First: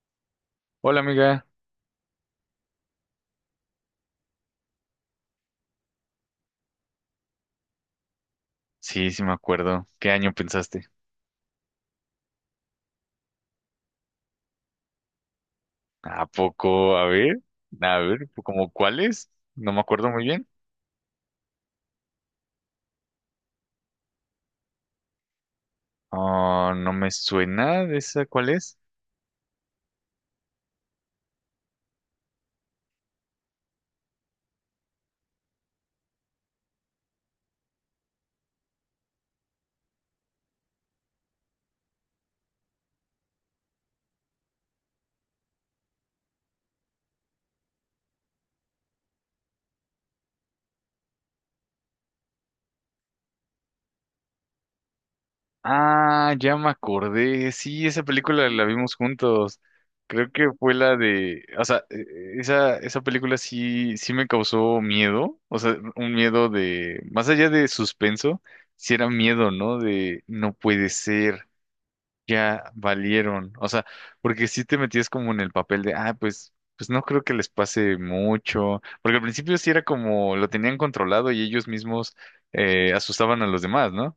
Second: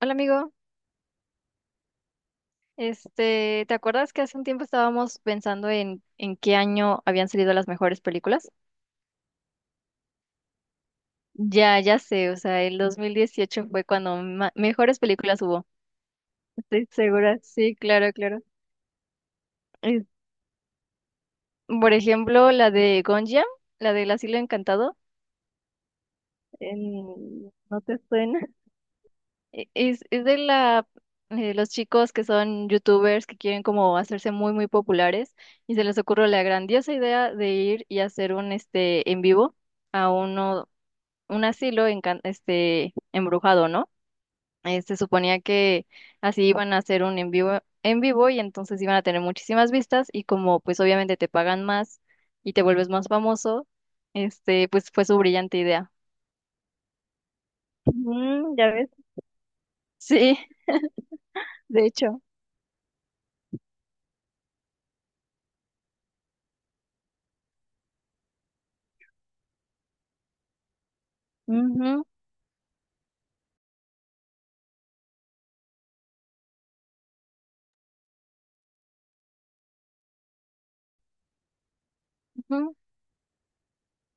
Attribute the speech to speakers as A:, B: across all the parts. A: Hola amigo,
B: Hola amiga,
A: ¿te acuerdas que hace un tiempo estábamos pensando en qué año habían salido las mejores películas?
B: sí, sí me acuerdo. ¿Qué año pensaste?
A: Ya, ya sé, o sea, el 2018 fue cuando mejores películas hubo.
B: ¿A
A: Estoy
B: poco?
A: segura, sí,
B: A
A: claro,
B: ver,
A: claro.
B: ¿como cuál es? No me
A: Es-
B: acuerdo muy bien.
A: por ejemplo, la de Gonja, la del Asilo Encantado.
B: Oh, no me
A: ¿No
B: suena de
A: te
B: esa
A: suena?
B: cuál es.
A: Es los chicos que son youtubers que quieren como hacerse muy, muy populares y se les ocurre la grandiosa idea de ir y hacer un en vivo a uno, un asilo embrujado, ¿no? Se suponía que así iban a hacer un en vivo y entonces iban a tener muchísimas vistas y como pues obviamente te pagan más y te vuelves más famoso. Pues fue su brillante idea.
B: Ah, ya me acordé. Sí, esa película
A: Mm,
B: la
A: ya ves.
B: vimos juntos. Creo
A: Sí,
B: que fue la de, o sea,
A: de hecho.
B: esa película sí, sí me causó miedo, o sea, un miedo de más allá de suspenso, sí era miedo, ¿no? De no puede ser.
A: Ujú,
B: Ya valieron. O sea, porque si te metías como en el papel de, ah, pues, pues no creo que les pase mucho. Porque al principio sí era como lo tenían controlado y ellos mismos
A: ujú.
B: asustaban a los demás, ¿no?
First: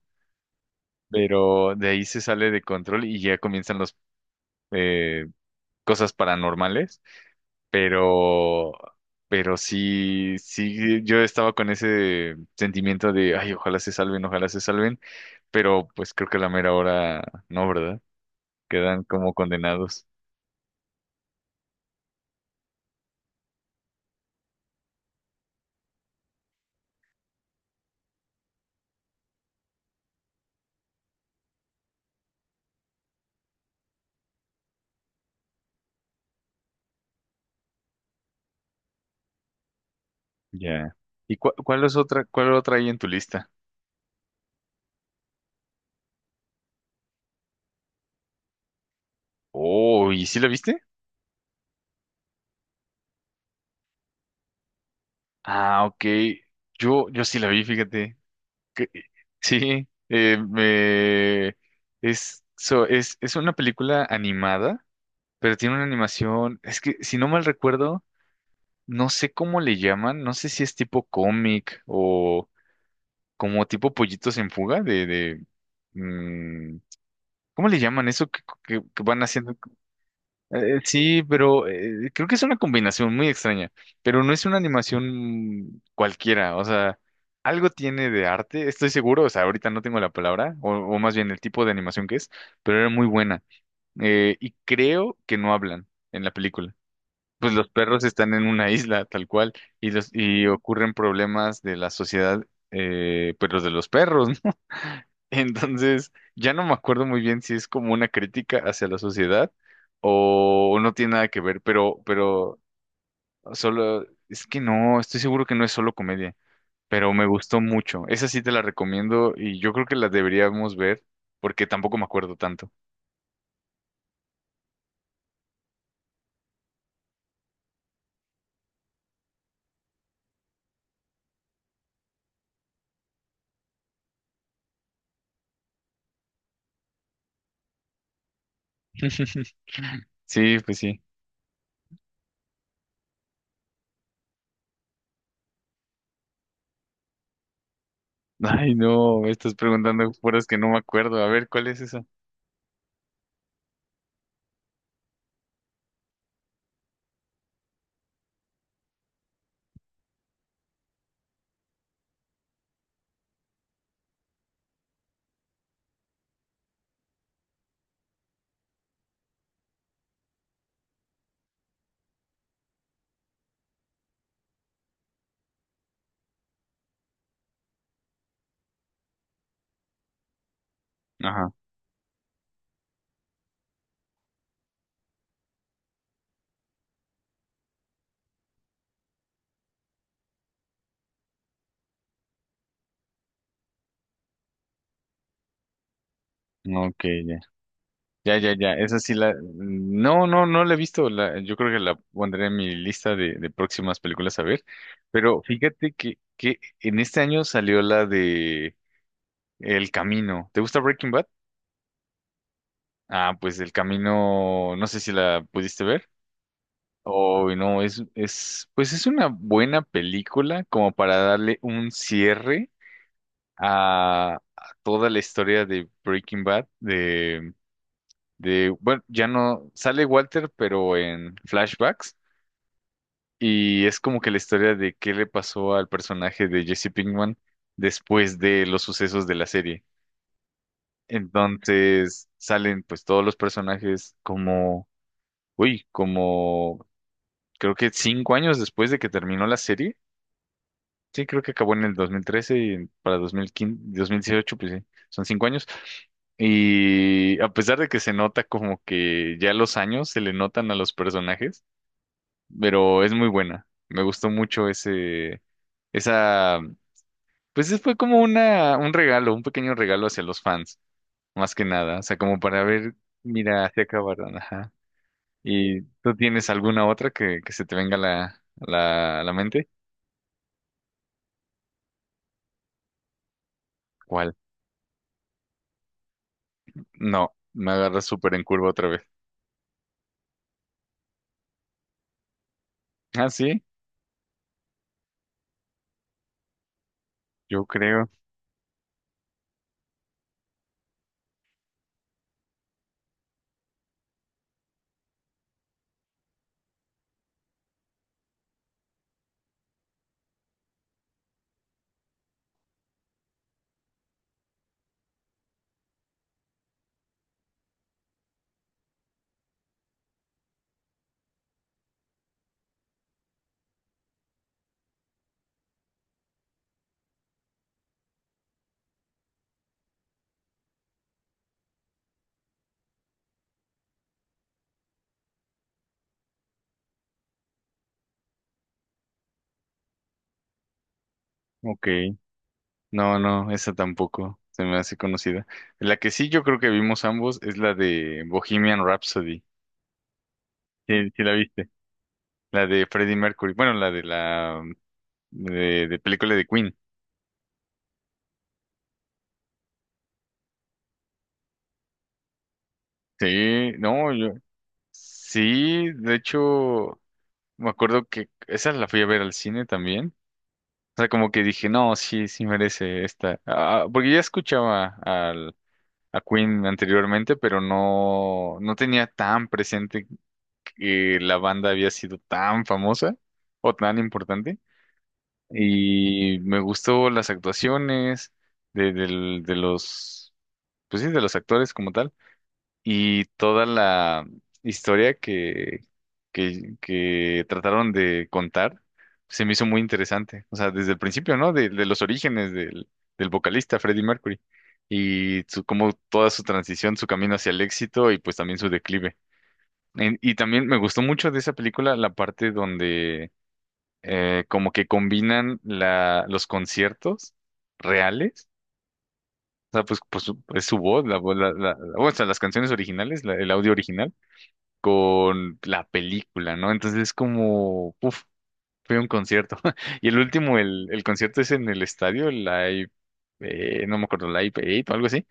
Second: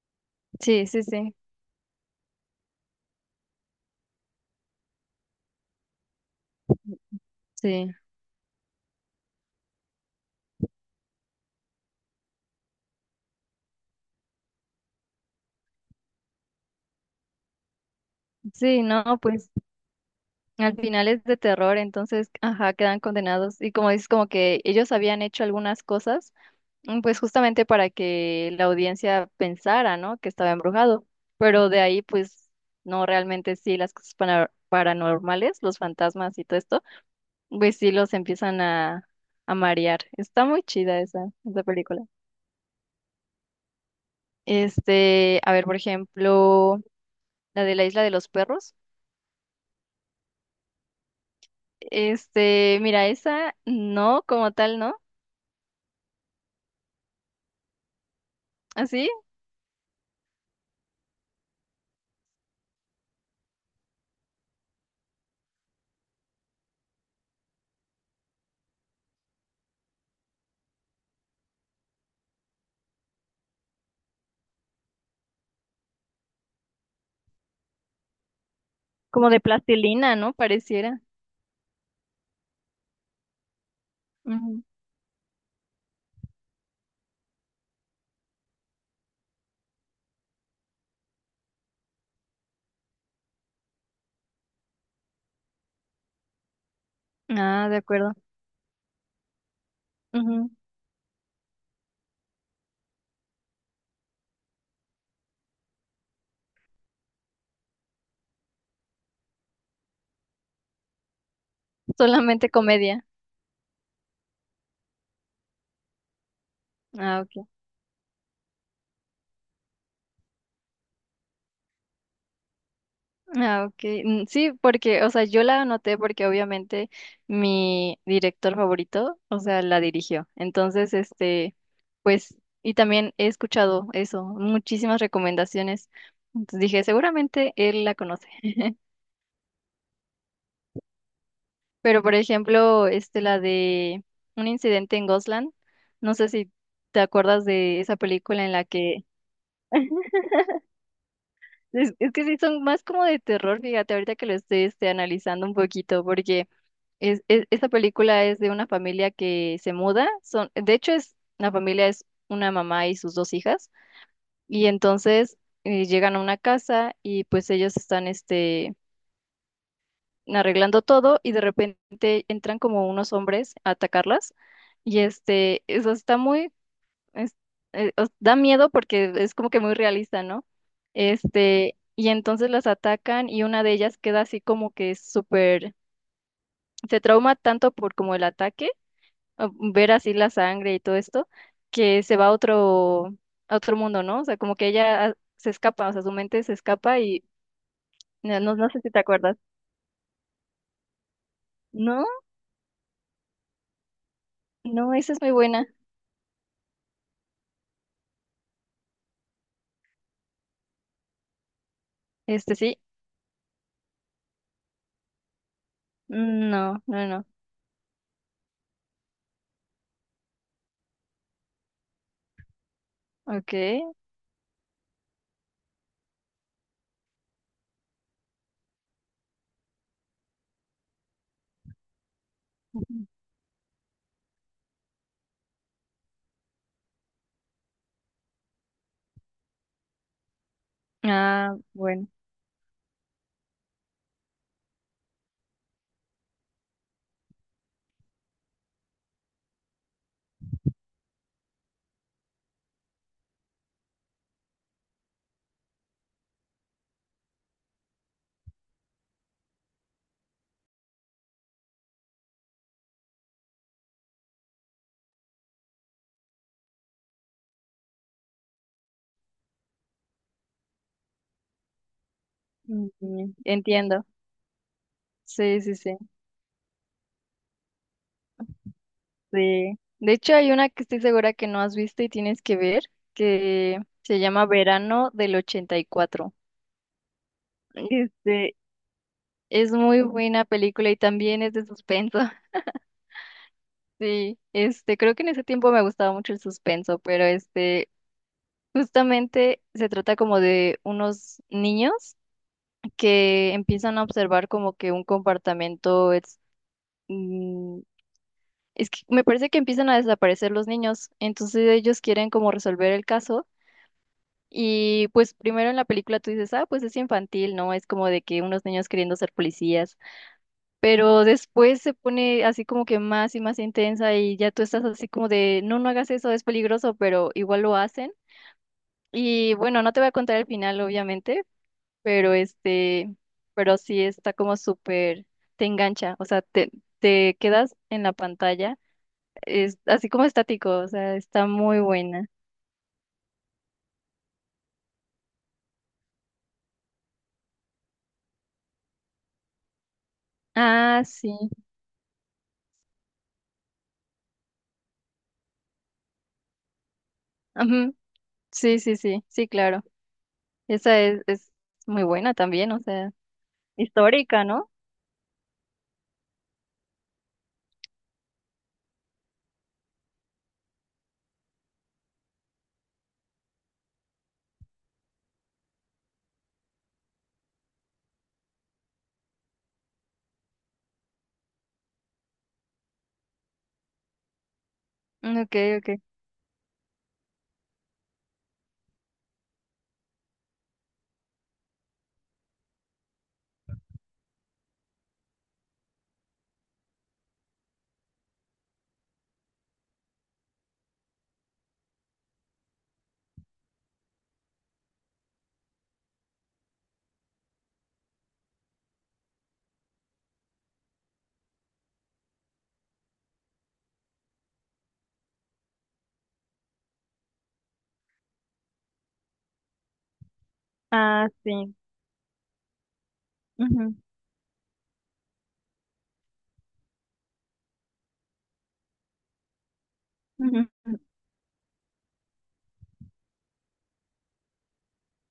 A: Sí, sí, sí,
B: Pero de ahí se sale de control y ya comienzan las cosas paranormales.
A: sí,
B: Pero, pero sí, sí, yo estaba con ese sentimiento de, ay, ojalá se salven, ojalá se salven. Pero pues creo que a la mera hora no, ¿verdad?
A: sí,
B: Quedan
A: no,
B: como
A: pues
B: condenados.
A: al final es de terror, entonces, ajá, quedan condenados y como dices, como que ellos habían hecho algunas cosas, pues justamente para que la audiencia pensara, ¿no? Que estaba embrujado. Pero de ahí, pues, no, realmente sí, las cosas paranormales, los fantasmas y todo esto, pues sí los empiezan a marear. Está muy
B: Ya.
A: chida esa,
B: ¿Y cuál,
A: esa
B: cuál es
A: película.
B: otra, cuál otra hay en tu lista?
A: A ver, por ejemplo, la de la isla de los perros.
B: Oh, ¿y sí la viste?
A: Mira, esa no, como tal, ¿no?
B: Ah, ok. Yo sí la vi, fíjate. Que-
A: Así,
B: sí, me es una película animada, pero tiene una animación. Es que si no mal recuerdo, no sé cómo le llaman, no sé si es tipo cómic o como tipo pollitos en fuga de, mm, ¿cómo le llaman eso que, que van
A: como de
B: haciendo?
A: plastilina, ¿no? Pareciera.
B: Sí, pero creo que es una combinación muy extraña, pero no es una
A: Ujú.
B: animación cualquiera, o sea, algo tiene de arte, estoy seguro, o sea, ahorita no tengo la palabra, o más bien el tipo de animación que es, pero era muy buena. Y creo que no hablan en la película. Pues
A: Ah,
B: los
A: de
B: perros
A: acuerdo.
B: están en una isla, tal cual, y los, y
A: Ujú.
B: ocurren problemas de la sociedad, pero de los perros, ¿no? Entonces, ya no me acuerdo muy bien si es como una crítica hacia la sociedad o no tiene nada que ver,
A: Solamente
B: pero
A: comedia.
B: solo, es que no, estoy seguro que no es solo comedia, pero
A: Ah,
B: me
A: ok.
B: gustó mucho. Esa sí te la recomiendo y yo creo que la deberíamos ver porque tampoco me acuerdo tanto.
A: Ah, ok. Mm, sí, porque, o sea, yo la anoté porque obviamente mi director favorito, o sea, la dirigió. Entonces, pues, y también he escuchado eso, muchísimas recomendaciones. Entonces dije, seguramente él la conoce.
B: Sí, pues sí.
A: Pero por ejemplo, la de un incidente en Gosland, no sé si te acuerdas de esa película en la
B: Ay,
A: que
B: no, me estás preguntando puras que no me acuerdo. A ver, ¿cuál es esa?
A: es que sí son más como de terror, fíjate, ahorita que lo estoy analizando un poquito, porque esa película es de una familia que se muda, de hecho la familia es una mamá y sus dos hijas, y entonces llegan a una casa y pues ellos están arreglando todo y de repente entran como unos hombres a atacarlas y eso está es- da miedo porque es como que muy realista, ¿no?
B: Ajá,
A: Y entonces las atacan y una de ellas queda así como que súper, se trauma tanto por como el ataque, o ver así la sangre y todo esto, que se va a otro mundo, ¿no? O sea, como que ella se escapa, o sea, su mente se escapa
B: ok,
A: y
B: ya. Ya,
A: no,
B: ya,
A: no
B: ya.
A: sé si te
B: Esa sí la.
A: acuerdas.
B: No, no, no la he visto. La... Yo creo que la
A: No,
B: pondré en mi lista de próximas películas a ver.
A: no, esa es muy
B: Pero
A: buena.
B: fíjate que en este año salió la de El Camino. ¿Te gusta Breaking Bad?
A: Sí,
B: Ah, pues El Camino, no sé si la pudiste ver.
A: No, no, no.
B: Oh, no, es, pues es una buena película como para darle un cierre
A: Okay.
B: a toda la historia de Breaking Bad, de, bueno, ya no sale Walter, pero en flashbacks,
A: Ujú.
B: y es como que la historia de qué le pasó al personaje de Jesse Pinkman después de los sucesos de la serie.
A: Ah, bueno.
B: Entonces salen pues todos los personajes como, uy, como creo que 5 años después de que terminó la serie. Sí, creo que acabó en el 2013 y para 2015, 2018 pues sí, son 5 años. Y a pesar de que se nota como que ya los años se le notan a los personajes, pero es muy buena. Me gustó mucho ese, esa, pues fue como una, un regalo, un pequeño regalo hacia los fans, más que nada, o sea, como para
A: Mm,
B: ver,
A: mm,
B: mira, así
A: entiendo.
B: acabaron, ajá.
A: Sí, sí,
B: ¿Y
A: sí.
B: tú tienes alguna otra que se te venga a la, a la, a la mente?
A: Sí. De hecho, hay una que estoy segura que no has visto y tienes que ver, que se
B: ¿Cuál?
A: llama Verano del 84.
B: No, me agarras súper en
A: Este,
B: curva otra vez.
A: es muy buena película y también es de suspenso.
B: Ah, sí,
A: Sí, creo que en ese tiempo me gustaba mucho el suspenso, pero
B: yo creo,
A: justamente se trata como de unos niños que empiezan a observar como que un comportamiento. mm, es que me parece que empiezan a desaparecer los niños, entonces ellos quieren como resolver el caso y pues primero en la película tú dices, ah, pues es infantil, ¿no? Es como de que unos niños queriendo ser policías, pero después se pone así como que más y más intensa y ya tú estás así como de, no, no hagas eso, es peligroso, pero igual lo hacen. Y bueno, no te voy a contar el final, obviamente, pero pero sí está como súper, te engancha, o sea, te quedas en la pantalla. Es así como estático, o sea, está muy
B: ok.
A: buena.
B: No, no, esa tampoco se me hace conocida. La que sí yo creo que vimos ambos es la de Bohemian Rhapsody.
A: Ah,
B: Sí, sí la
A: sí.
B: viste. La de Freddie Mercury. Bueno, la de película de Queen.
A: Ujú. Sí, sí, sí, sí, claro. Esa es muy buena también, o sea,
B: Sí, no, yo
A: histórica, ¿no?
B: sí, de hecho, me acuerdo que esa la fui a ver al cine también. O sea, como que dije, no, sí, sí merece esta. Ah, porque ya escuchaba al, a Queen anteriormente, pero no, no tenía tan presente que la banda había sido tan famosa o tan importante.
A: Mm, ok, ok.
B: Y me gustó las actuaciones de, de los pues sí, de los actores como tal, y toda la historia que trataron de contar se me hizo muy interesante. O sea, desde el principio, ¿no? De los orígenes del, del vocalista Freddie Mercury y su, como toda su transición, su camino hacia el éxito y pues también su declive. Y también me gustó mucho de esa película la parte donde como que combinan la, los conciertos reales, o sea, pues, pues es su
A: Ah,
B: voz, la,
A: sí.
B: o sea, las canciones originales, el audio
A: Ujú,
B: original, con la película, ¿no? Entonces es como, uff, fue un concierto. Y el último,
A: ujú, ujú.
B: el concierto es en el estadio, el Live, no me acuerdo, Live 8 o algo así.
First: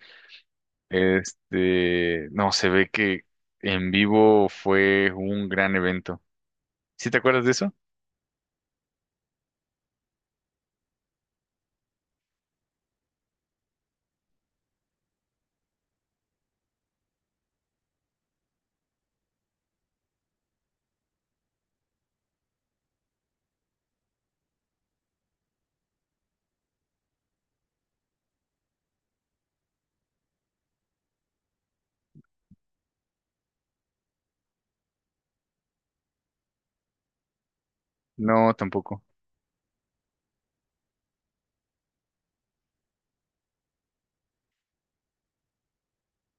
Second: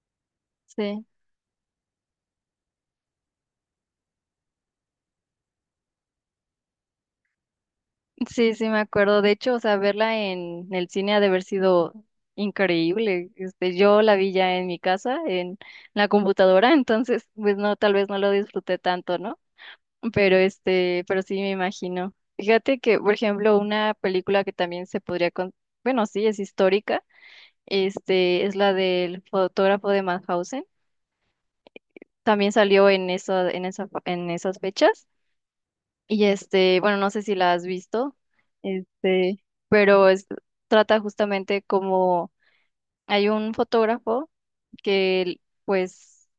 A: Sí,
B: Este, no, se ve que en vivo fue un gran evento. ¿Sí te acuerdas de eso?
A: sí, sí, me acuerdo. De hecho, o sea, verla en el cine ha de haber sido increíble. Yo la vi ya en mi casa, en la computadora, entonces, pues no, tal vez no lo disfruté tanto, ¿no? Pero pero sí me imagino. Fíjate que, por ejemplo, una película que también se podría bueno, sí, es histórica, es la del fotógrafo de Mauthausen. También salió en eso, en en esas fechas. Y bueno, no sé si la has visto,
B: No, tampoco.
A: este, pero trata justamente como hay un fotógrafo que, pues,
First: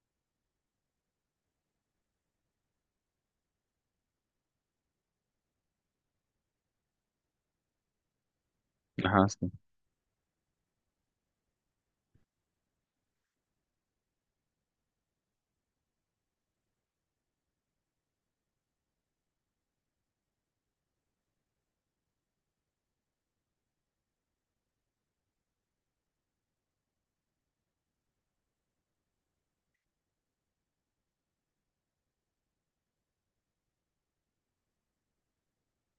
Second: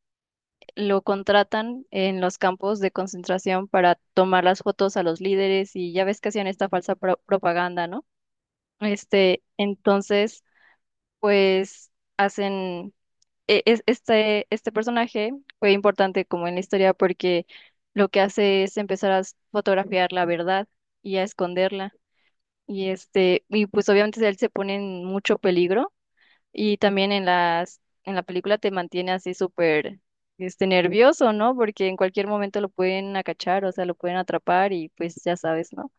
A: lo contratan en los campos de concentración para tomar las fotos a los líderes y ya ves que hacían esta falsa propaganda, ¿no?
B: Ajá,
A: Este,
B: sí.
A: entonces, pues hacen, e- es- este personaje fue importante como en la historia porque lo que hace es empezar a fotografiar la verdad y a esconderla. Y y pues obviamente él se pone en mucho peligro y también en en la película te mantiene así súper nervioso, ¿no? Porque en cualquier momento lo pueden acachar, o sea, lo pueden atrapar y pues ya sabes, ¿no?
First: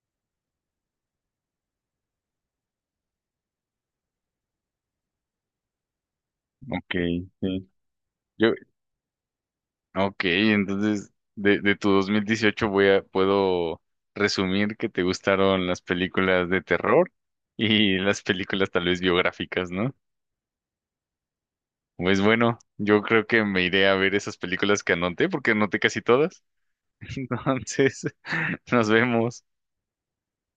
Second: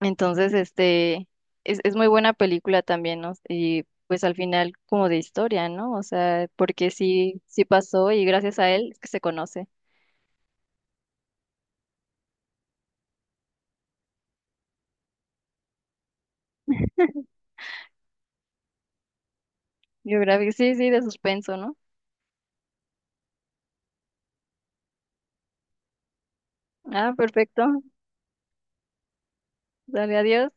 A: Entonces, es muy buena película también, ¿no? Y pues al final como de historia, ¿no? O sea, porque
B: Ok,
A: sí, sí
B: sí.
A: pasó y
B: Yo,
A: gracias a él es que se conoce.
B: ok, entonces de tu 2018 voy a, puedo resumir que te gustaron las películas de terror y las películas tal vez biográficas, ¿no?
A: Biográfico, sí, sí, de suspenso, ¿no?
B: Pues bueno, yo creo que me iré a ver esas películas que anoté, porque anoté casi todas.
A: Ah, perfecto.
B: Entonces, nos vemos.
A: Dale, adiós.